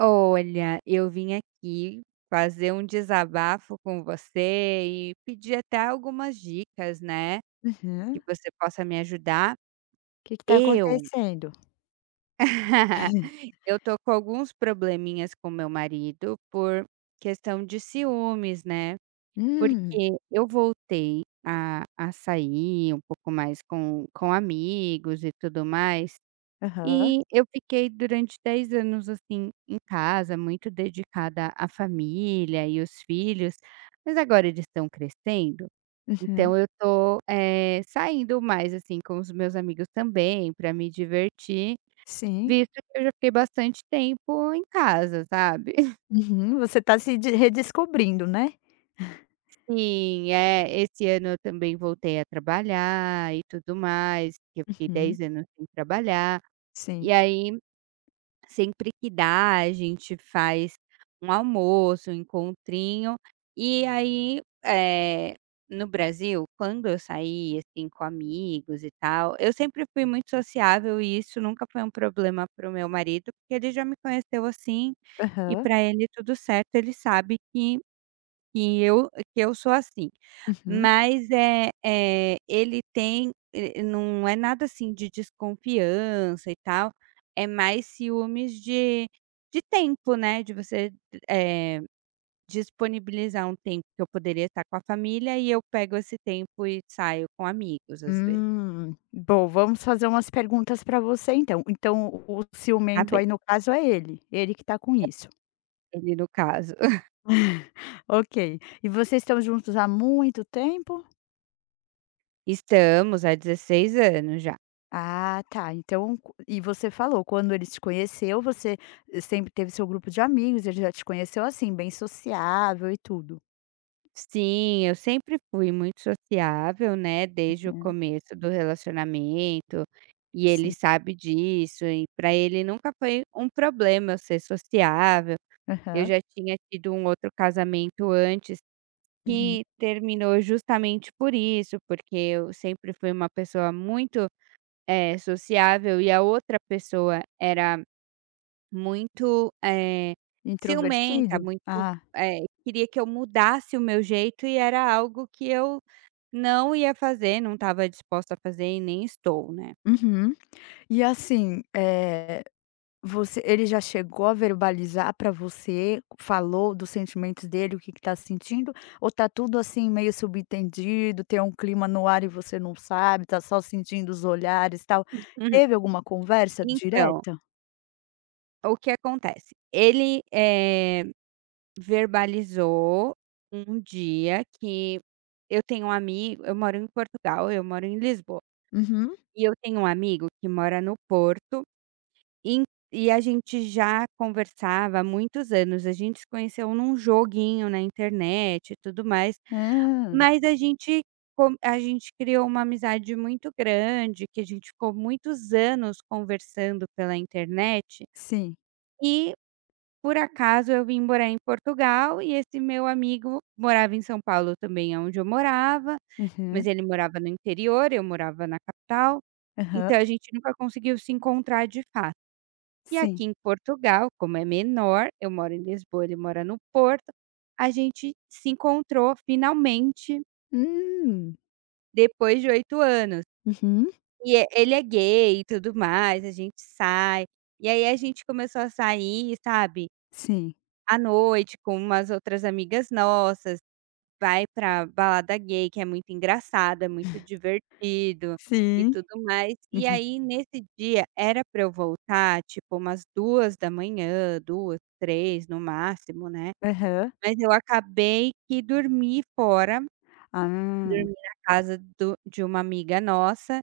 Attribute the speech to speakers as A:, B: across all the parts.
A: Olha, eu vim aqui fazer um desabafo com você e pedir até algumas dicas, né, que
B: Uhum.
A: você possa me ajudar.
B: Que tá
A: Eu
B: acontecendo?
A: eu tô com alguns probleminhas com meu marido por questão de ciúmes, né, porque
B: Hum.
A: eu voltei a sair um pouco mais com amigos e tudo mais.
B: Aham.
A: E eu fiquei durante 10 anos, assim, em casa, muito dedicada à família e os filhos, mas agora eles estão crescendo, então
B: Uhum.
A: eu estou, saindo mais, assim, com os meus amigos também para me divertir,
B: Sim.
A: visto que eu já fiquei bastante tempo em casa, sabe.
B: Uhum. Você tá se de redescobrindo, né?
A: Sim, é, esse ano eu também voltei a trabalhar e tudo mais, que eu fiquei
B: Uhum.
A: 10 anos sem trabalhar, e
B: Sim.
A: aí sempre que dá, a gente faz um almoço, um encontrinho. E aí, no Brasil, quando eu saí assim, com amigos e tal, eu sempre fui muito sociável e isso nunca foi um problema para o meu marido, porque ele já me conheceu assim, e
B: Aham.
A: para ele tudo certo, ele sabe que eu sou assim.
B: Uhum.
A: Mas, é ele tem e não é nada, assim, de desconfiança e tal, é mais ciúmes de tempo, né, de você, eh, disponibilizar um tempo que eu poderia estar com a família e eu pego esse tempo e saio com amigos, às vezes,
B: Hum. Bom, vamos fazer umas perguntas para você então. Então o ciumento
A: sabe,
B: aí no caso é ele, ele que tá com isso.
A: ele no caso.
B: Ok. E vocês estão juntos há muito tempo?
A: Estamos há 16 anos já.
B: Ah, tá. Então co e você falou, quando ele te conheceu, você sempre teve seu grupo de amigos, ele já te conheceu assim, bem sociável e tudo.
A: Sim, eu sempre fui muito sociável, né, desde o
B: Aham,
A: começo do relacionamento, e ele
B: sim.
A: sabe disso, e pra ele nunca foi um problema eu ser sociável. Eu
B: Aham.
A: já tinha tido um outro casamento antes
B: Uhum.
A: que terminou justamente por isso, porque eu sempre fui uma pessoa muito, sociável e a outra pessoa era muito, ciumenta,
B: Introvertido?
A: muito,
B: Ah.
A: queria que eu mudasse o meu jeito e era algo que eu não ia fazer, não estava disposta a fazer e nem estou, né.
B: Uhum. E assim, você ele já chegou a verbalizar pra você, falou dos sentimentos dele, o que que tá sentindo, ou tá tudo assim meio subentendido, tem um clima no ar e você não sabe, tá só sentindo os olhares, e tal?
A: Uhum.
B: Teve alguma conversa
A: Então,
B: direta?
A: o que acontece, ele, verbalizou um dia que eu tenho um amigo, eu moro em Portugal, eu moro em Lisboa,
B: Uhum.
A: e eu tenho um amigo que mora no Porto En e a gente já conversava há muitos anos, a gente se conheceu num joguinho na internet e tudo mais,
B: Ah,
A: mas a gente criou uma amizade muito grande, que a gente ficou muitos anos conversando pela internet,
B: sim.
A: e por acaso eu vim morar em Portugal e esse meu amigo morava em São Paulo também, onde eu morava,
B: Aham,
A: mas ele morava no interior, eu morava na capital, então
B: aham,
A: a gente nunca conseguiu se encontrar de fato. E
B: sim.
A: aqui em Portugal, como é menor, eu moro em Lisboa, ele mora no Porto, a gente se encontrou finalmente
B: Hum.
A: depois de 8 anos.
B: Uhum.
A: E é, ele é gay e tudo mais, a gente sai. E aí a gente começou a sair, sabe,
B: Sim,
A: à noite com umas outras amigas nossas, vai pra balada gay, que é muito engraçado, é muito divertido e
B: sim.
A: tudo mais. E
B: Uhum.
A: aí, nesse dia, era pra eu voltar, tipo, umas 2 da manhã, duas três no máximo, né.
B: Aham.
A: Mas eu acabei que dormi fora,
B: Ah,
A: dormi na casa do de uma amiga nossa,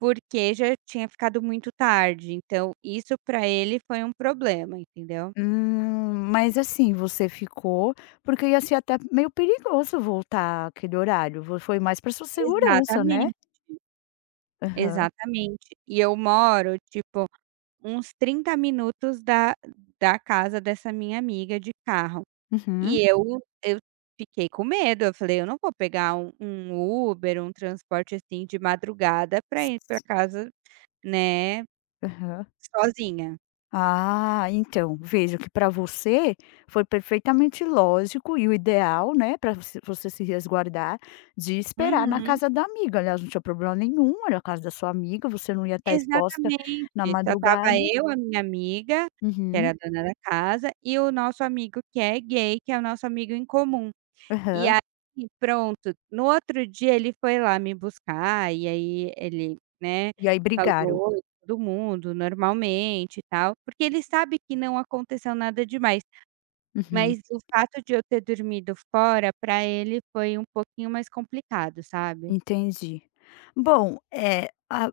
A: porque já tinha ficado muito tarde, então isso pra ele foi um problema, entendeu.
B: mas assim, você ficou porque ia ser até meio perigoso voltar àquele horário, vo foi mais pra sua segurança, né?
A: Exatamente,
B: Aham,
A: exatamente. E eu moro, tipo, uns 30 minutos da casa dessa minha amiga de carro.
B: uhum,
A: E eu Uhum. Eu fiquei com medo, eu falei: "Eu não vou pegar um Uber, um transporte, assim, de madrugada para ir para
B: s
A: casa, né,
B: aham.
A: sozinha".
B: Ah, então, vejo que para você foi perfeitamente lógico e o ideal, né, para você se resguardar, de esperar na
A: Uhum.
B: casa da amiga. Aliás, não tinha problema nenhum, era a casa da sua amiga, você não ia estar exposta na
A: Exatamente. Só tava
B: madrugada.
A: eu, a minha amiga, que era a
B: Uhum,
A: dona da casa, e o nosso amigo que é gay, que é o nosso amigo em comum. E
B: aham.
A: aí pronto, no outro dia ele foi lá me buscar e aí ele, né,
B: E aí brigaram.
A: falou oi pra todo mundo normalmente e tal, porque ele sabe que não aconteceu nada demais,
B: Uhum,
A: mas o fato de eu ter dormido fora pra ele foi um pouquinho mais complicado, sabe.
B: entendi. Bom, é. A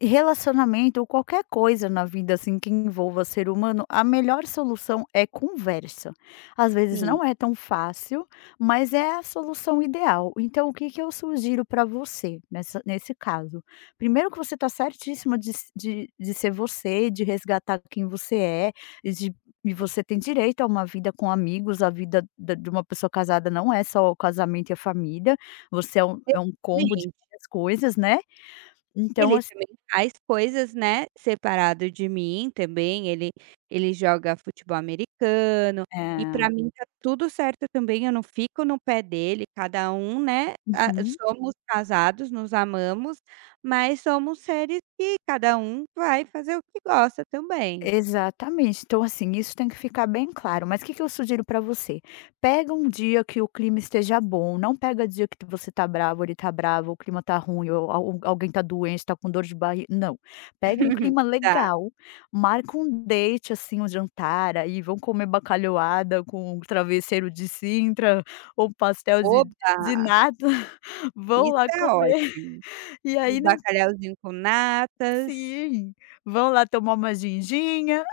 B: Relacionamento ou qualquer coisa na vida, assim, que envolva ser humano, a melhor solução é conversa. Às vezes
A: Sim,
B: não é tão fácil, mas é a solução ideal. Então, o que que eu sugiro para você nessa nesse caso? Primeiro que você está certíssima de s de ser você, de resgatar quem você é e de e você tem direito a uma vida com amigos, a vida da de uma pessoa casada não é só o casamento e a família, você é é um combo de
A: também.
B: várias coisas, né. Então,
A: Ele
B: assi
A: também faz coisas, né, separado de mim também, ele joga futebol americano, e pra
B: é.
A: mim tá tudo certo também, eu não fico no pé dele, cada um, né, ah,
B: Uhum.
A: somos casados, nos amamos, mas somos seres que cada um vai fazer o que gosta também.
B: Exatamente. Então, assim, isso tem que ficar bem claro. Mas o que que eu sugiro para você? Pega um dia que o clima esteja bom, não pega dia que você tá bravo, ele tá bravo, o clima tá ruim, ou al alguém tá doente, tá com dor de barriga, não. Pega um clima
A: Tá.
B: legal, marca um date, assim, um jantar, aí vão comer bacalhoada com um travesseiro de Sintra ou um pastel de
A: Oba,
B: nata, vão
A: isso
B: lá
A: é
B: comer,
A: ótimo.
B: e
A: Um
B: aí não
A: bacalhauzinho com natas,
B: sim, vão lá tomar uma ginginha.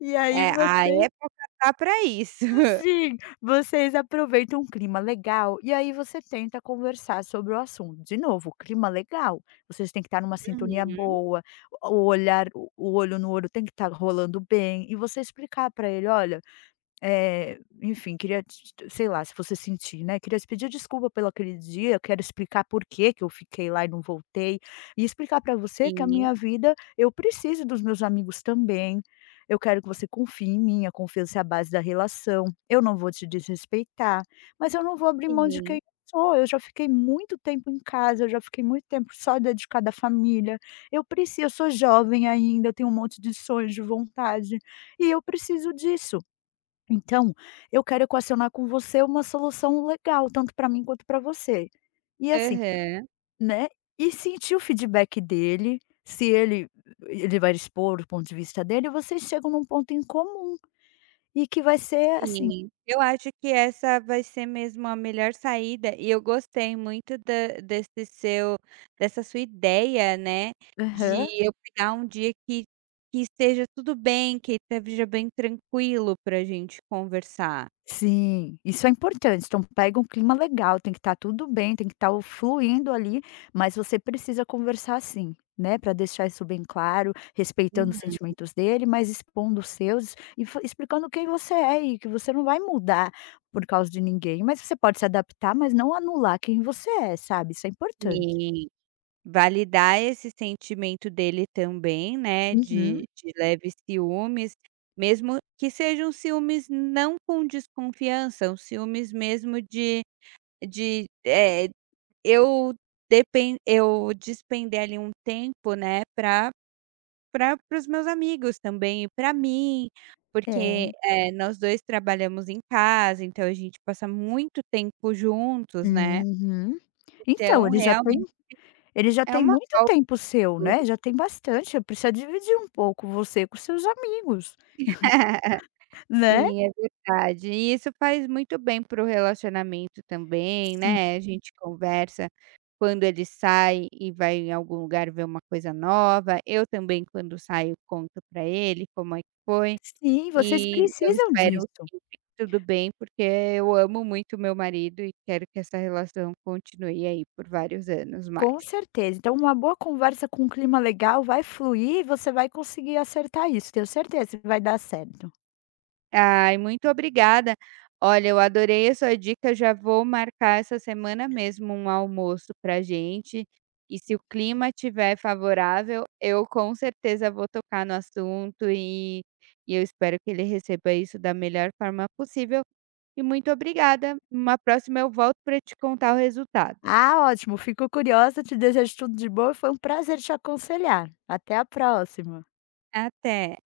B: E aí
A: é, a
B: vocês
A: época tá pra isso.
B: sim, vocês aproveitam um clima legal, e aí você tenta conversar sobre o assunto. De novo, clima legal, vocês têm que estar numa sintonia
A: Uhum.
B: boa, o olhar o olho no olho tem que estar rolando bem, e você explicar para ele: "Olha". Enfim, queria t t sei lá, se você sentir, né, queria te pedir desculpa pelo aquele dia, eu quero explicar por que que eu fiquei lá e não voltei, e explicar para você que a
A: Sim,
B: minha vida eu preciso dos meus amigos também, eu quero que você confie em mim, a confiança é a base da relação, eu não vou te desrespeitar, mas eu não vou abrir mão de quem
A: sim.
B: eu sou, eu já fiquei muito tempo em casa, eu já fiquei muito tempo só dedicada à família, eu preciso eu sou jovem ainda, eu tenho um monte de sonhos, de vontade, e eu preciso disso. Então, eu quero equacionar com você uma solução legal, tanto para mim quanto para você. E assim,
A: Aham,
B: né, e sentir o feedback dele, se ele ele vai expor o ponto de vista dele, vocês chegam num ponto em comum e que vai ser assim
A: sim. Eu acho que essa vai ser mesmo a melhor saída e eu gostei muito da desse seu dessa sua ideia, né, de
B: aham.
A: eu pegar um dia que esteja tudo bem, que esteja bem tranquilo pra gente conversar.
B: Sim, isso é importante. Então pega um clima legal, tem que estar tudo bem, tem que estar fluindo ali, mas você precisa conversar sim, né, para deixar isso bem claro, respeitando os
A: Uhum.
B: sentimentos dele, mas expondo os seus e fa explicando quem você é e que você não vai mudar por causa de ninguém, mas você pode se adaptar, mas não anular quem você é, sabe, isso é importante.
A: E validar esse sentimento dele também, né,
B: Uhum,
A: de leves ciúmes, mesmo que sejam ciúmes não com desconfiança, um ciúmes mesmo de De, eh, eu eu despender ali um tempo, né, para os meus amigos também e pra mim, porque,
B: é.
A: nós 2 trabalhamos em casa, então a gente passa muito tempo juntos, né.
B: Uhum. Então,
A: Então
B: ele já tem
A: realmente
B: Ele já
A: é
B: tem
A: uma
B: muito tempo seu, né,
A: falta.
B: já tem bastante, precisa dividir um pouco você com seus amigos, né.
A: Sim, é verdade. E isso faz muito bem para o relacionamento também,
B: Sim.
A: né, a gente conversa, quando ele sai e vai em algum lugar ver uma coisa nova, eu também quando saio conto para ele como é que foi,
B: Sim, vocês
A: e eu
B: precisam
A: espero
B: disso,
A: que fique tudo bem, porque eu amo muito meu marido e quero que essa relação continue aí por vários anos
B: com
A: mais.
B: certeza. Então uma boa conversa com um clima legal vai fluir e você vai conseguir acertar isso, tenho certeza que vai dar certo.
A: Ai, muito obrigada. Olha, eu adorei a sua dica, já vou marcar essa semana mesmo um almoço pra gente, e se o clima estiver favorável, eu com certeza vou tocar no assunto e eu espero que ele receba isso da melhor forma possível. E muito obrigada. Uma próxima eu volto para te contar o resultado.
B: Ah, ótimo, fico curiosa, te desejo tudo de bom e foi um prazer te aconselhar. Até a próxima.
A: Até.